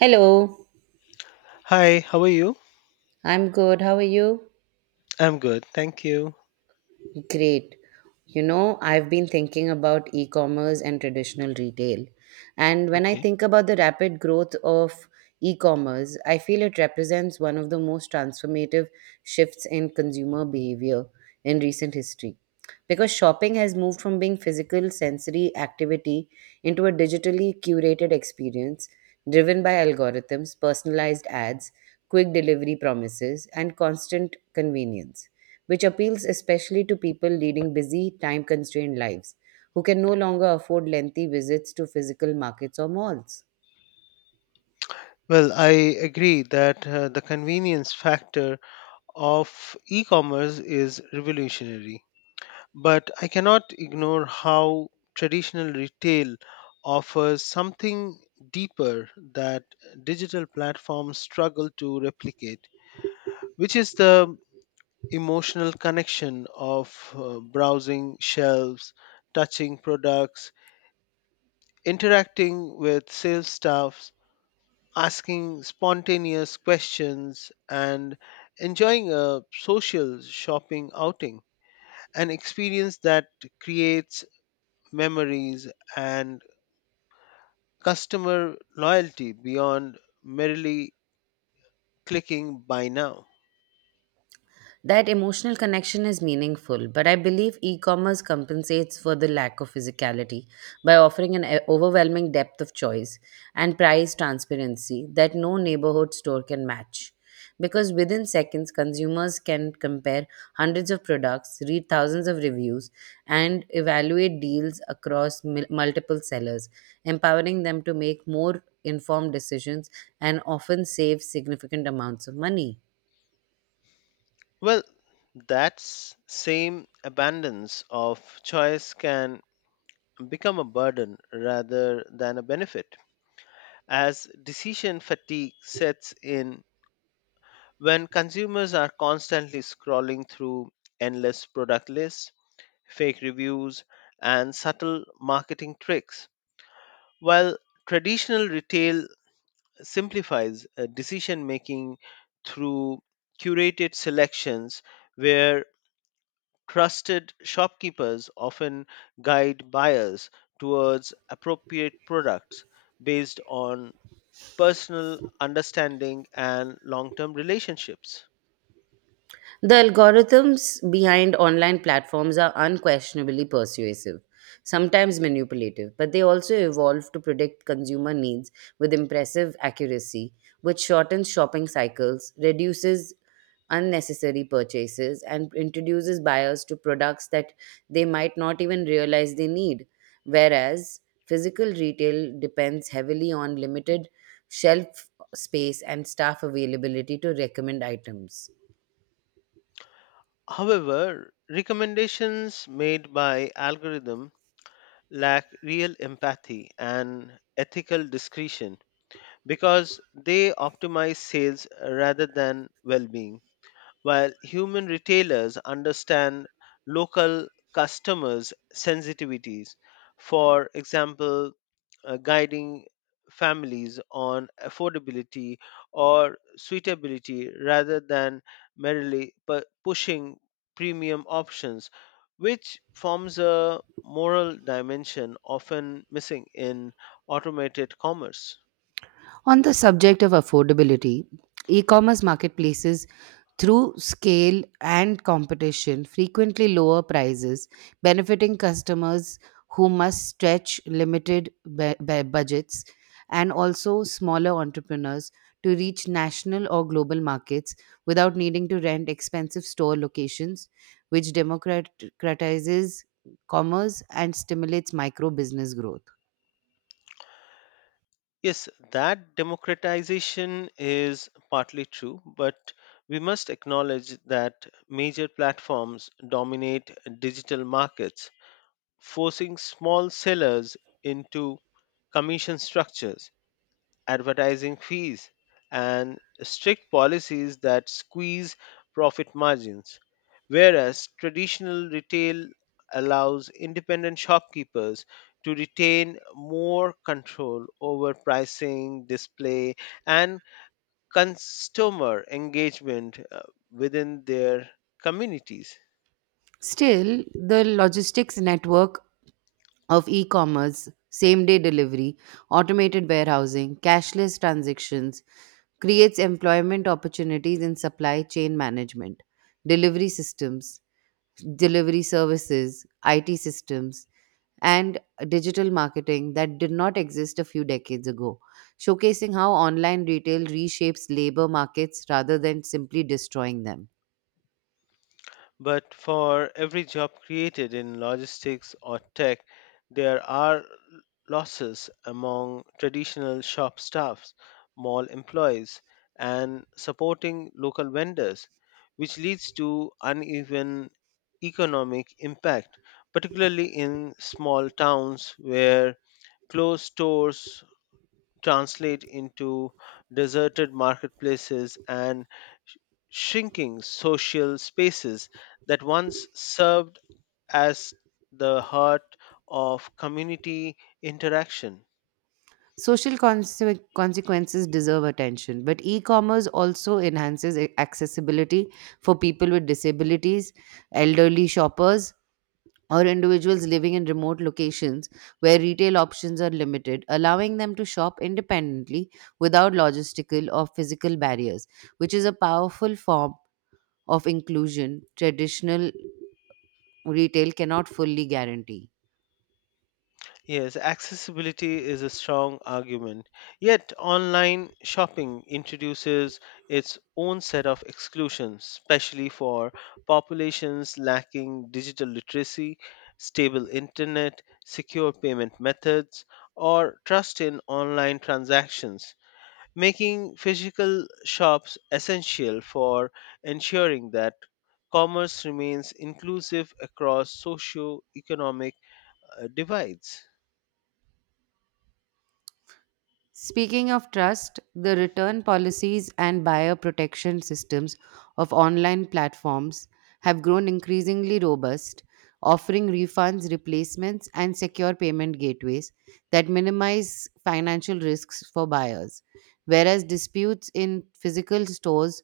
Hello, Hi, how are you? I'm good. How are you? I'm good, thank you. Great. You know, I've been thinking about e commerce and traditional retail. And when I Okay. think about the rapid growth of e commerce, I feel it represents one of the most transformative shifts in consumer behavior in recent history. Because shopping has moved from being physical sensory activity into a digitally curated experience driven by algorithms, personalized ads, quick delivery promises, and constant convenience, which appeals especially to people leading busy, time constrained lives who can no longer afford lengthy visits to physical markets or malls. Well, I agree that the convenience factor of e commerce is revolutionary, but I cannot ignore how traditional retail offers something deeper that digital platforms struggle to replicate, which is the emotional connection of browsing shelves, touching products, interacting with sales staffs asking spontaneous questions and enjoying a social shopping outing, an experience that creates memories and customer loyalty beyond merely clicking buy now. That emotional connection is meaningful, but I believe e commerce compensates for the lack of physicality by offering an overwhelming depth of choice and price transparency that no neighborhood store can match. Because within seconds, consumers can compare hundreds of products, read thousands of reviews, and evaluate deals across multiple sellers, empowering them to make more informed decisions and often save significant amounts of money. Well, that's same abundance of choice can become a burden rather than a benefit as decision fatigue sets in when consumers are constantly scrolling through endless product lists, fake reviews, and subtle marketing tricks, while traditional retail simplifies decision making through curated selections where trusted shopkeepers often guide buyers towards appropriate products based on personal understanding and long term relationships. The algorithms behind online platforms are unquestionably persuasive, sometimes manipulative, but they also evolve to predict consumer needs with impressive accuracy, which shortens shopping cycles, reduces unnecessary purchases, and introduces buyers to products that they might not even realize they need. Whereas physical retail depends heavily on limited shelf space and staff availability to recommend items. However, recommendations made by algorithm lack real empathy and ethical discretion because they optimize sales rather than well-being while human retailers understand local customers' sensitivities. For example, guiding families on affordability or suitability rather than merely pushing premium options, which forms a moral dimension often missing in automated commerce. On the subject of affordability, e commerce marketplaces, through scale and competition, frequently lower prices, benefiting customers who must stretch limited budgets and also smaller entrepreneurs to reach national or global markets without needing to rent expensive store locations, which democratizes commerce and stimulates micro business growth. Yes, that democratization is partly true, but we must acknowledge that major platforms dominate digital markets, forcing small sellers into commission structures advertising fees, and strict policies that squeeze profit margins. Whereas traditional retail allows independent shopkeepers to retain more control over pricing, display, and customer engagement within their communities. Still, the logistics network of e-commerce, same-day delivery, automated warehousing, cashless transactions, creates employment opportunities in supply chain management, delivery systems, delivery services, IT systems, and digital marketing that did not exist a few decades ago, showcasing how online retail reshapes labor markets rather than simply destroying them. But for every job created in logistics or tech, there are losses among traditional shop staffs, mall employees, and supporting local vendors, which leads to uneven economic impact, particularly in small towns where closed stores translate into deserted marketplaces and sh- shrinking social spaces that once served as the heart of community interaction. Social consequences deserve attention, but e commerce also enhances accessibility for people with disabilities, elderly shoppers, or individuals living in remote locations where retail options are limited, allowing them to shop independently without logistical or physical barriers, which is a powerful form of inclusion traditional retail cannot fully guarantee. Yes, accessibility is a strong argument. Yet, online shopping introduces its own set of exclusions, especially for populations lacking digital literacy, stable internet, secure payment methods, or trust in online transactions, making physical shops essential for ensuring that commerce remains inclusive across socio economic divides. Speaking of trust, the return policies and buyer protection systems of online platforms have grown increasingly robust, offering refunds, replacements, and secure payment gateways that minimize financial risks for buyers. Whereas disputes in physical stores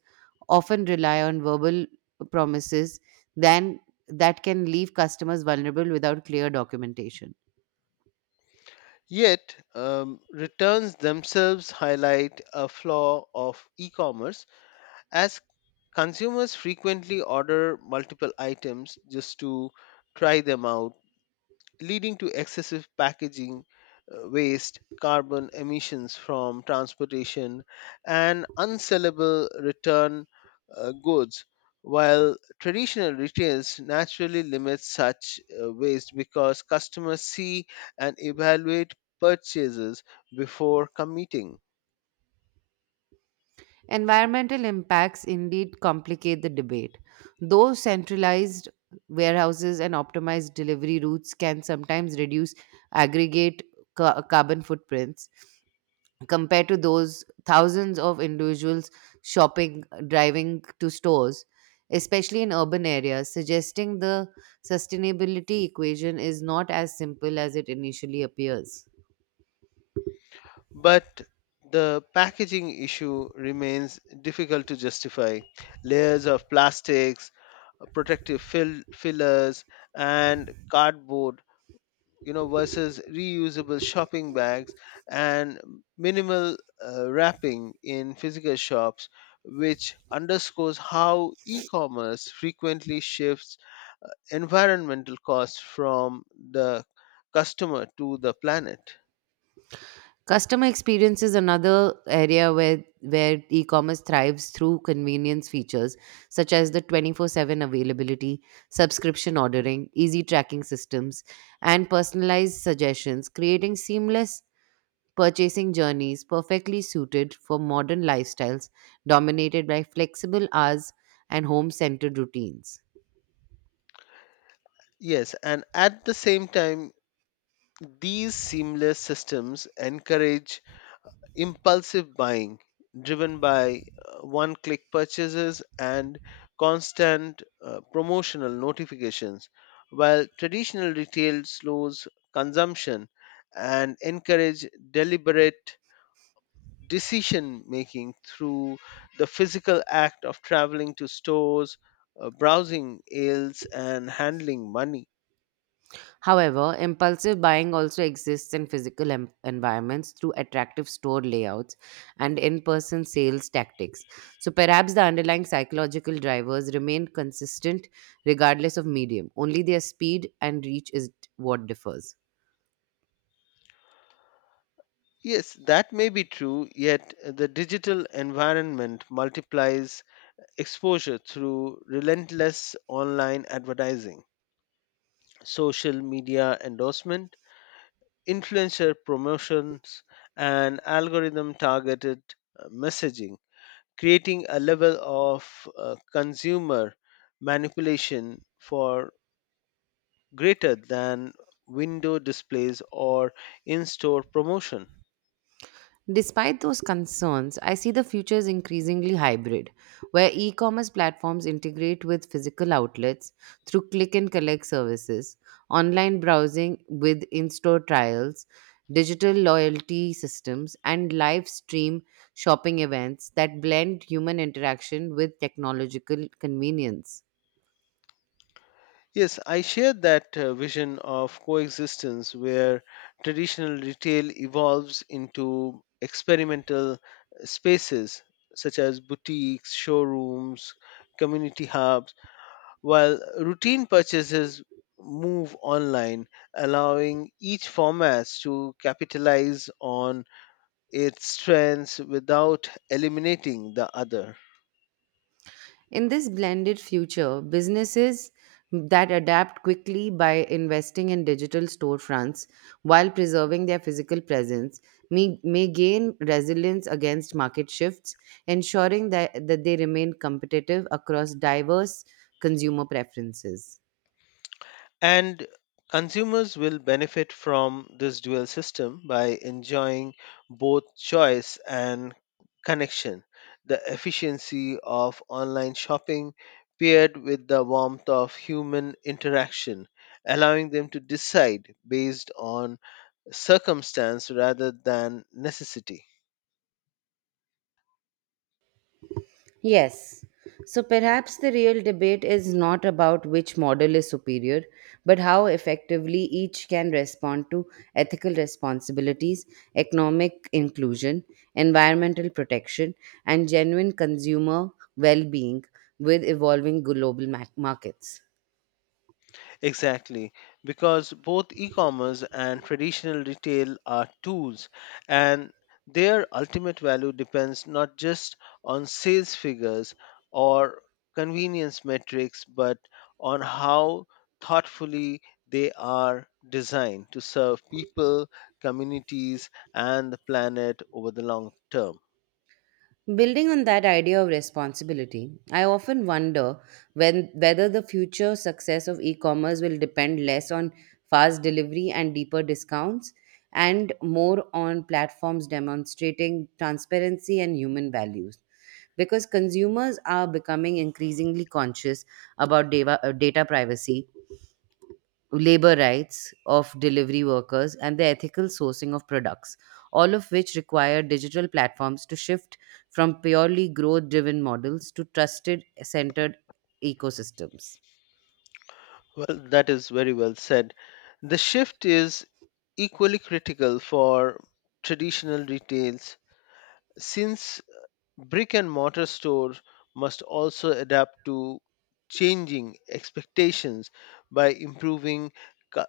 often rely on verbal promises, then that can leave customers vulnerable without clear documentation. Yet, returns themselves highlight a flaw of e commerce as consumers frequently order multiple items just to try them out leading to excessive packaging, waste, carbon emissions from transportation, and unsellable return goods. While traditional retails naturally limit such waste because customers see and evaluate purchases before committing. Environmental impacts indeed complicate the debate. Though centralized warehouses and optimized delivery routes can sometimes reduce aggregate carbon footprints compared to those thousands of individuals shopping, driving to stores, especially in urban areas, suggesting the sustainability equation is not as simple as it initially appears. But the packaging issue remains difficult to justify. Layers of plastics, protective fill, fillers and cardboard versus reusable shopping bags and minimal wrapping in physical shops which underscores how e-commerce frequently shifts environmental costs from the customer to the planet. Customer experience is another area where e-commerce thrives through convenience features such as the 24/7 availability, subscription ordering, easy tracking systems, and personalized suggestions, creating seamless purchasing journeys perfectly suited for modern lifestyles dominated by flexible hours and home-centered routines. Yes, and at the same time these seamless systems encourage impulsive buying driven by one click purchases and constant promotional notifications, while traditional retail slows consumption and encourage deliberate decision making through the physical act of traveling to stores, browsing aisles, and handling money. However, impulsive buying also exists in physical environments through attractive store layouts and in person sales tactics. So perhaps the underlying psychological drivers remain consistent regardless of medium, only their speed and reach is what differs. Yes, that may be true, yet the digital environment multiplies exposure through relentless online advertising, social media endorsement, influencer promotions, and algorithm targeted messaging, creating a level of consumer manipulation for greater than window displays or in store promotion. Despite those concerns, I see the future is increasingly hybrid, where e commerce platforms integrate with physical outlets through click and collect services, online browsing with in store trials, digital loyalty systems, and live stream shopping events that blend human interaction with technological convenience. Yes, I share that vision of coexistence where traditional retail evolves into experimental spaces such as boutiques, showrooms, community hubs, while routine purchases move online, allowing each format to capitalize on its strengths without eliminating the other. In this blended future, businesses that adapt quickly by investing in digital storefronts while preserving their physical presence may gain resilience against market shifts, ensuring that they remain competitive across diverse consumer preferences. And consumers will benefit from this dual system by enjoying both choice and connection, the efficiency of online shopping paired with the warmth of human interaction, allowing them to decide based on circumstance rather than necessity. Yes. So perhaps the real debate is not about which model is superior, but how effectively each can respond to ethical responsibilities, economic inclusion, environmental protection, and genuine consumer well being with evolving global markets. Exactly, because both e commerce and traditional retail are tools, and their ultimate value depends not just on sales figures or convenience metrics, but on how thoughtfully they are designed to serve people, communities, and the planet over the long term. Building on that idea of responsibility, I often wonder whether the future success of e commerce will depend less on fast delivery and deeper discounts and more on platforms demonstrating transparency and human values. Because consumers are becoming increasingly conscious about data privacy labor rights of delivery workers, and the ethical sourcing of products, all of which require digital platforms to shift from purely growth driven models to trusted centered ecosystems. Well, that is very well said. The shift is equally critical for traditional retails since brick and mortar stores must also adapt to changing expectations by improving cu-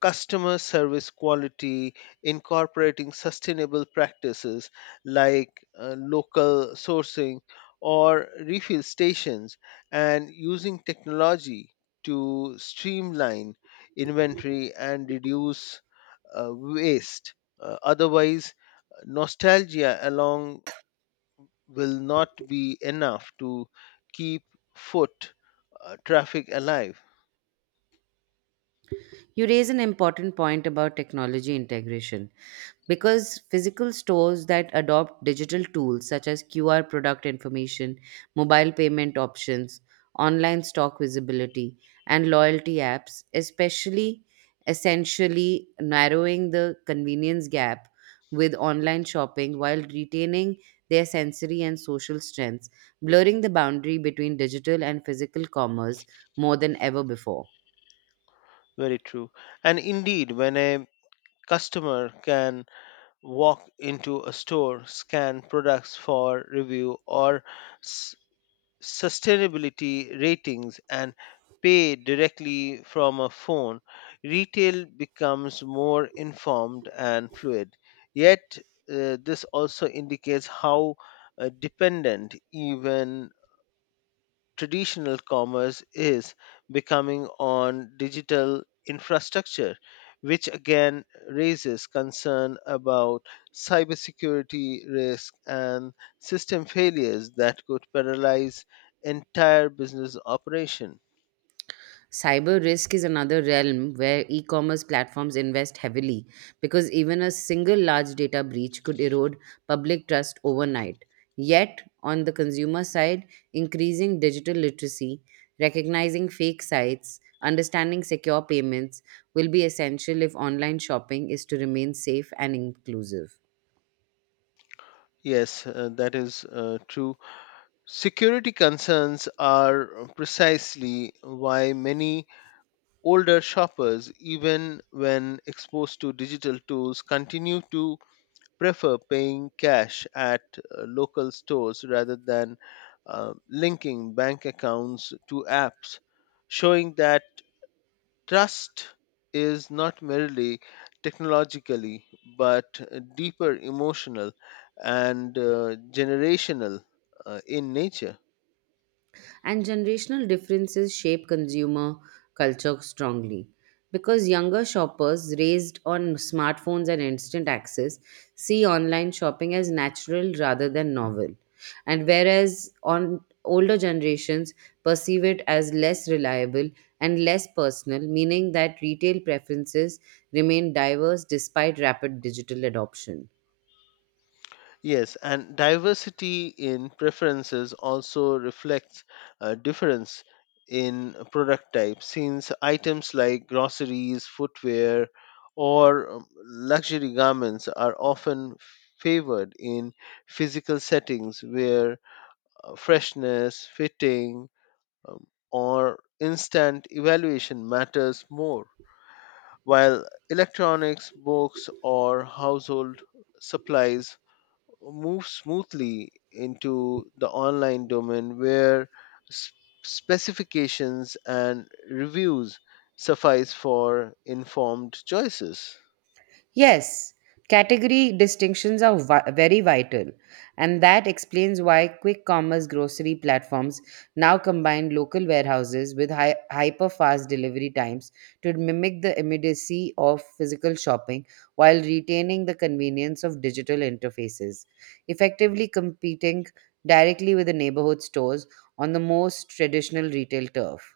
customer service quality incorporating sustainable practices like local sourcing or refill stations and using technology to streamline inventory and reduce waste. Otherwise nostalgia along will not be enough to keep foot traffic alive. You raise an important point about technology integration because physical stores that adopt digital tools such as QR product information, mobile payment options, online stock visibility, and loyalty apps, especially essentially narrowing the convenience gap with online shopping while retaining their sensory and social strengths, blurring the boundary between digital and physical commerce more than ever before. Very true. And indeed, when a customer can walk into a store, scan products for review or s- sustainability ratings, and pay directly from a phone, retail becomes more informed and fluid. Yet, this also indicates how dependent even traditional commerce is becoming on digital infrastructure, which again raises concern about cybersecurity risk and system failures that could paralyze entire business operation. Cyber risk is another realm where e commerce platforms invest heavily because even a single large data breach could erode public trust overnight. Yet, on the consumer side, increasing digital literacy, recognizing fake sites, understanding secure payments will be essential if online shopping is to remain safe and inclusive. Yes, that is true. Security concerns are precisely why many older shoppers, even when exposed to digital tools, continue to prefer paying cash at local stores rather than linking bank accounts to apps, showing that trust is not merely technologically but deeper emotional and generational in nature. And generational differences shape consumer culture strongly. Because younger shoppers raised on smartphones and instant access see online shopping as natural rather than novel. And whereas on older generations perceive it as less reliable and less personal, meaning that retail preferences remain diverse despite rapid digital adoption. Yes, and diversity in preferences also reflects a difference in product type since items like groceries, footwear, or luxury garments are often favored in physical settings where freshness, fitting, um, or instant evaluation matters more, while electronics, books, or household supplies move smoothly into the online domain where s- specifications and reviews suffice for informed choices. Yes, category distinctions are very vital, and that explains why quick commerce grocery platforms now combine local warehouses with hyper fast delivery times to mimic the immediacy of physical shopping while retaining the convenience of digital interfaces, effectively competing directly with the neighborhood stores on the most traditional retail turf.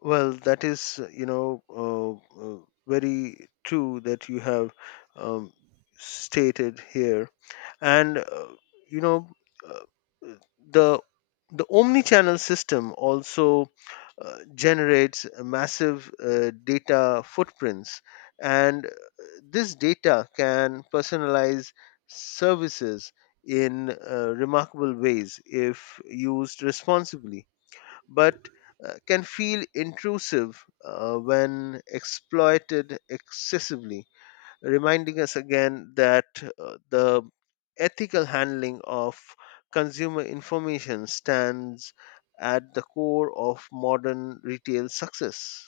Well, that is, uh, very true that you have um, stated here, and you know, uh, the omni-channel system also generates massive data footprints, and this data can personalize services in remarkable ways if used responsibly but can feel intrusive when exploited excessively, reminding us again that the ethical handling of consumer information stands at the core of modern retail success.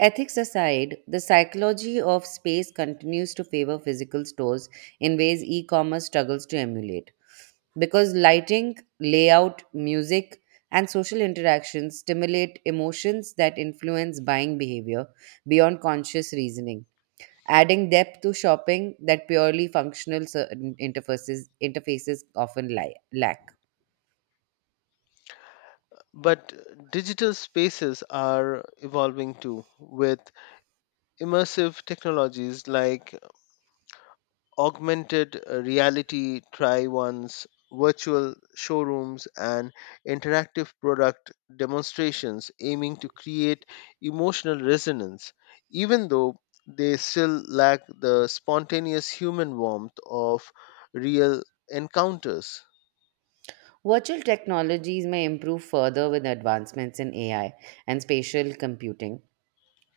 Ethics aside, the psychology of space continues to favor physical stores in ways e commerce struggles to emulate. Because lighting, layout, music, and social interactions stimulate emotions that influence buying behavior beyond conscious reasoning, adding depth to shopping that purely functional certain interfaces often lack. But digital spaces are evolving too, with immersive technologies like augmented reality try ons, virtual showrooms, and interactive product demonstrations aiming to create emotional resonance, even though they still lack the spontaneous human warmth of real encounters. Virtual technologies may improve further with advancements in AI and spatial computing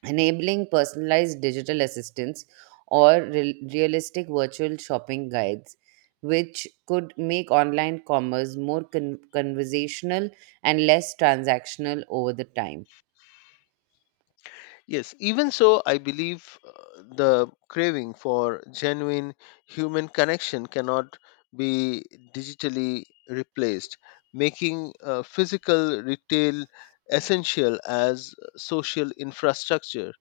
enabling personalized digital assistants or realistic virtual shopping guides, which could make online commerce more conversational and less transactional over the time. Yes, even so, I believe the craving for genuine human connection cannot be digitally replaced, making physical retail essential as social infrastructure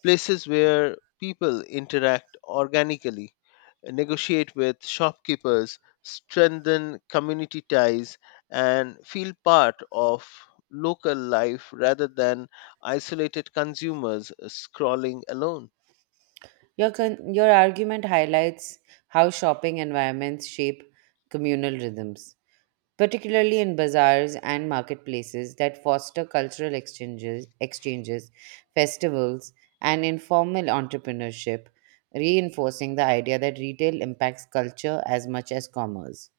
places where people interact organically, negotiate with shopkeepers, strengthen community ties, and feel part of local life rather than isolated consumers scrolling alone. Your argument highlights how shopping environments shape communal rhythms particularly in bazaars and marketplaces that foster cultural exchanges, festivals, and informal entrepreneurship, reinforcing the idea that retail impacts culture as much as commerce.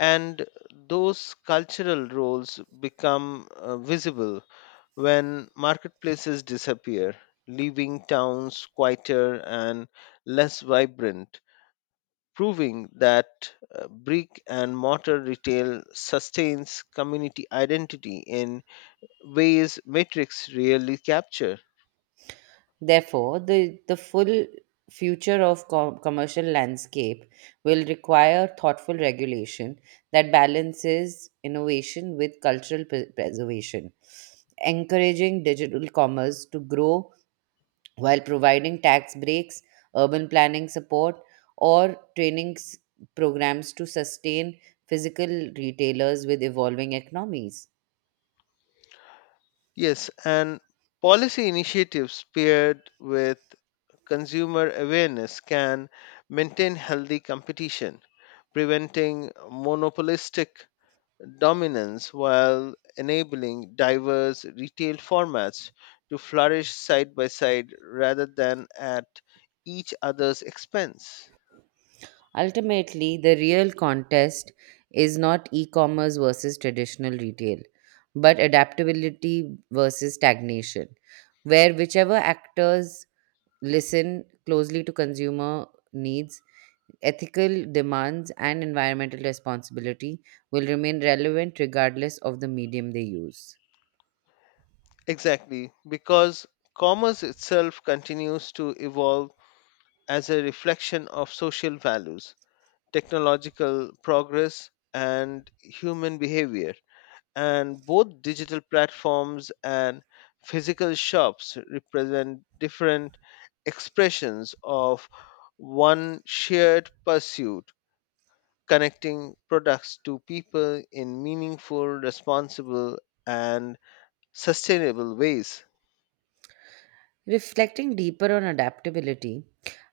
And those cultural roles become visible when marketplaces disappear, leaving towns quieter and less vibrant proving that brick and mortar retail sustains community identity in ways metrics rarely capture. Therefore, the full future of commercial landscape will require thoughtful regulation that balances innovation with cultural preservation, encouraging digital commerce to grow while providing tax breaks, urban planning support, or training programs to sustain physical retailers with evolving economies. Yes, and policy initiatives paired with consumer awareness can maintain healthy competition, preventing monopolistic dominance while enabling diverse retail formats to flourish side by side rather than at each other's expense. Ultimately, the real contest is not e commerce versus traditional retail, but adaptability versus stagnation, where whichever actors listen closely to consumer needs ethical demands and environmental responsibility will remain relevant regardless of the medium they use. Exactly, because commerce itself continues to evolve as a reflection of social values, technological progress, and human behavior and both digital platforms and physical shops represent different expressions of one shared pursuit connecting products to people in meaningful responsible and sustainable ways. Reflecting deeper on adaptability,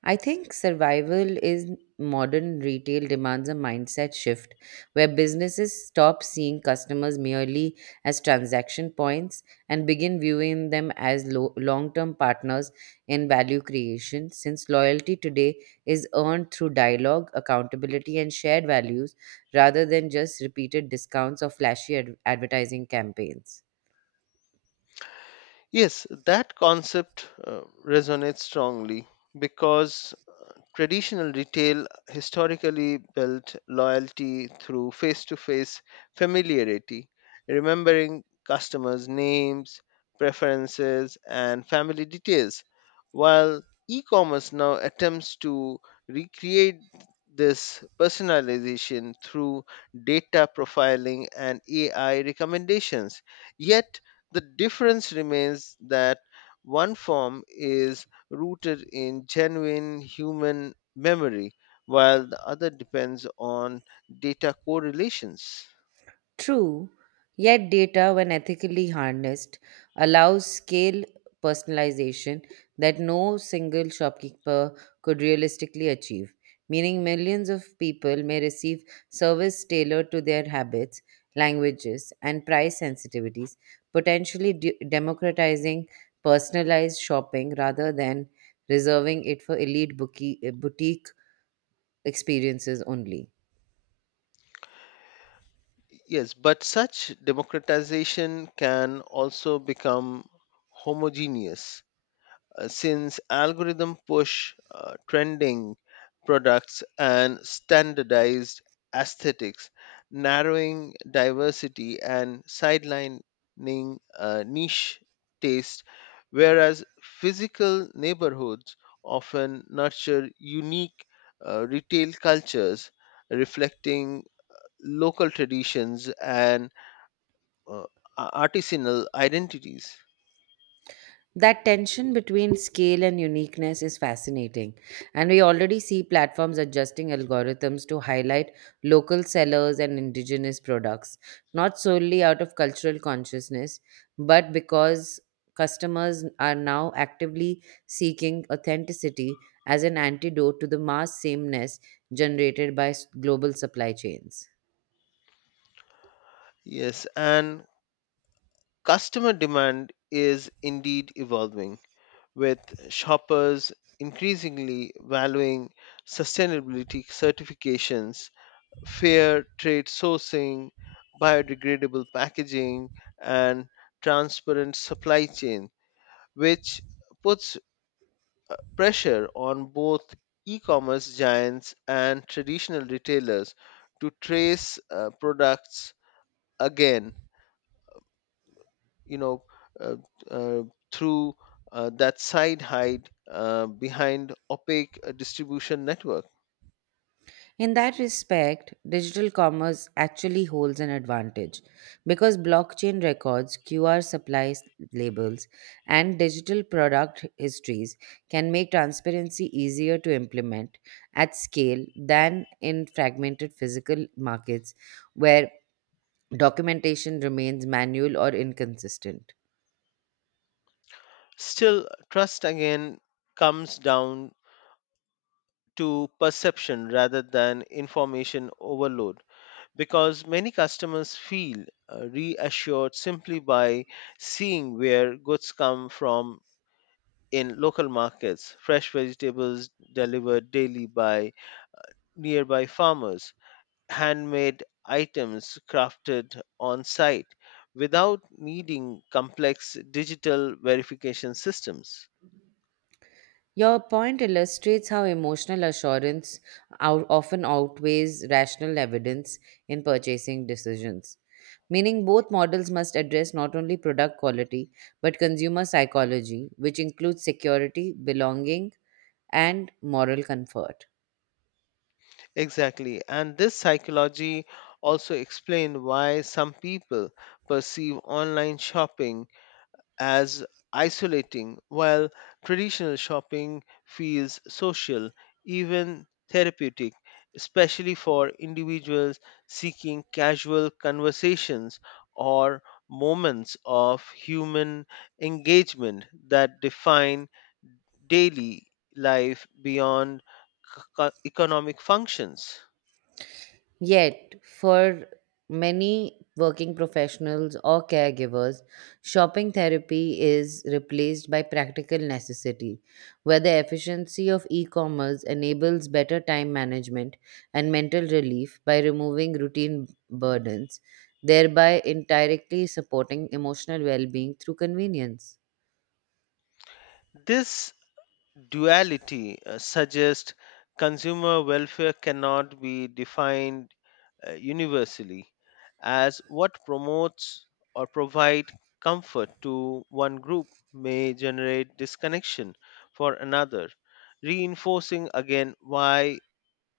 I think survival in modern retail demands a mindset shift where businesses stop seeing customers merely as transaction points and begin viewing them as long-term partners in value creation since loyalty today is earned through dialogue, accountability and shared values rather than just repeated discounts or flashy advertising campaigns. Yes, that concept resonates strongly because traditional retail historically built loyalty through face to face familiarity, remembering customers' names, preferences, and family details, while e commerce now attempts to recreate this personalization through data profiling and AI recommendations. Yet, the difference remains that one form is rooted in genuine human memory, while the other depends on data correlations. True, yet data, when ethically harnessed, allows scale personalization that no single shopkeeper could realistically achieve, meaning millions of people may receive service tailored to their habits, languages, and price sensitivities, potentially democratizing personalized shopping rather than reserving it for elite boutique experiences only. Yes, but such democratization can also become homogeneous since algorithm push trending products and standardized aesthetics, narrowing diversity and sidelining niche taste, whereas physical neighborhoods often nurture unique retail cultures reflecting local traditions and uh, artisanal identities. That tension between scale and uniqueness is fascinating, and we already see platforms adjusting algorithms to highlight local sellers and indigenous products, not solely out of cultural consciousness, but because customers are now actively seeking authenticity as an antidote to the mass sameness generated by global supply chains. Yes, and customer demand is indeed evolving, with shoppers increasingly valuing sustainability certifications, fair trade sourcing, biodegradable packaging, and transparent supply chain, which puts pressure on both e commerce giants and traditional retailers to trace products again you know uh, uh, through that side hide behind opaque distribution network. In that respect, digital commerce actually holds an advantage because blockchain records, QR supply labels, and digital product histories can make transparency easier to implement at scale than in fragmented physical markets where documentation remains manual or inconsistent. Still trust again comes down to perception rather than information overload because many customers feel reassured simply by seeing where goods come from in local markets fresh vegetables delivered daily by nearby farmers handmade items crafted on site without needing complex digital verification systems. Your point illustrates how emotional assurance often outweighs rational evidence in purchasing decisions. Meaning, both models must address not only product quality but consumer psychology, which includes security, belonging, and moral comfort. Exactly. And this psychology also explained why some people perceive online shopping as isolating, while traditional shopping feels social, even therapeutic, especially for individuals seeking casual conversations or moments of human engagement that define daily life beyond economic functions. Yet, for many working professionals or caregivers, shopping therapy is replaced by practical necessity, where the efficiency of e commerce enables better time management and mental relief by removing routine burdens, thereby indirectly supporting emotional well being through convenience. This duality suggests consumer welfare cannot be defined universally as what promotes or provide comfort to one group may generate disconnection for another reinforcing again why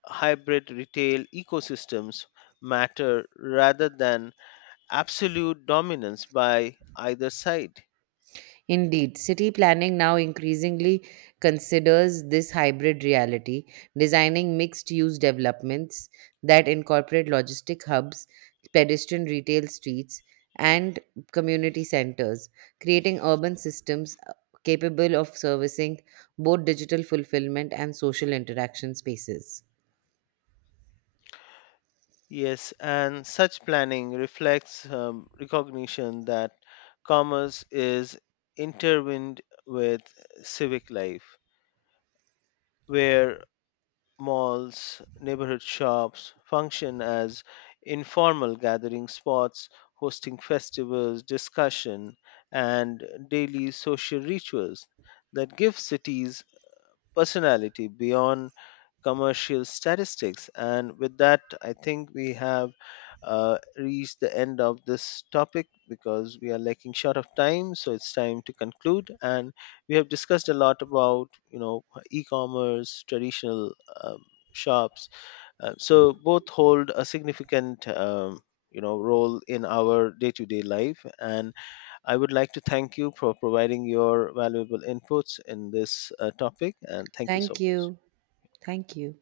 hybrid retail ecosystems matter rather than absolute dominance by either side. Indeed, city planning now increasingly considers this hybrid reality, designing mixed use developments that incorporate logistic hubs, pedestrian retail streets, and community centers, creating urban systems capable of servicing both digital fulfillment and social interaction spaces. Yes, and such planning reflects recognition that commerce is intertwined with civic life where malls, neighborhood shops function as informal gathering spots hosting festivals, discussion, and daily social rituals that give cities personality beyond commercial statistics. And with that, I think we have reached the end of this topic because we are lacking short of time. So it's time to conclude. And we have discussed a lot about, e-commerce, traditional um, shops. So both hold a significant, role in our day-to-day life and I would like to thank you for providing your valuable inputs in this topic, and thank you so Thank much. you. Thank you.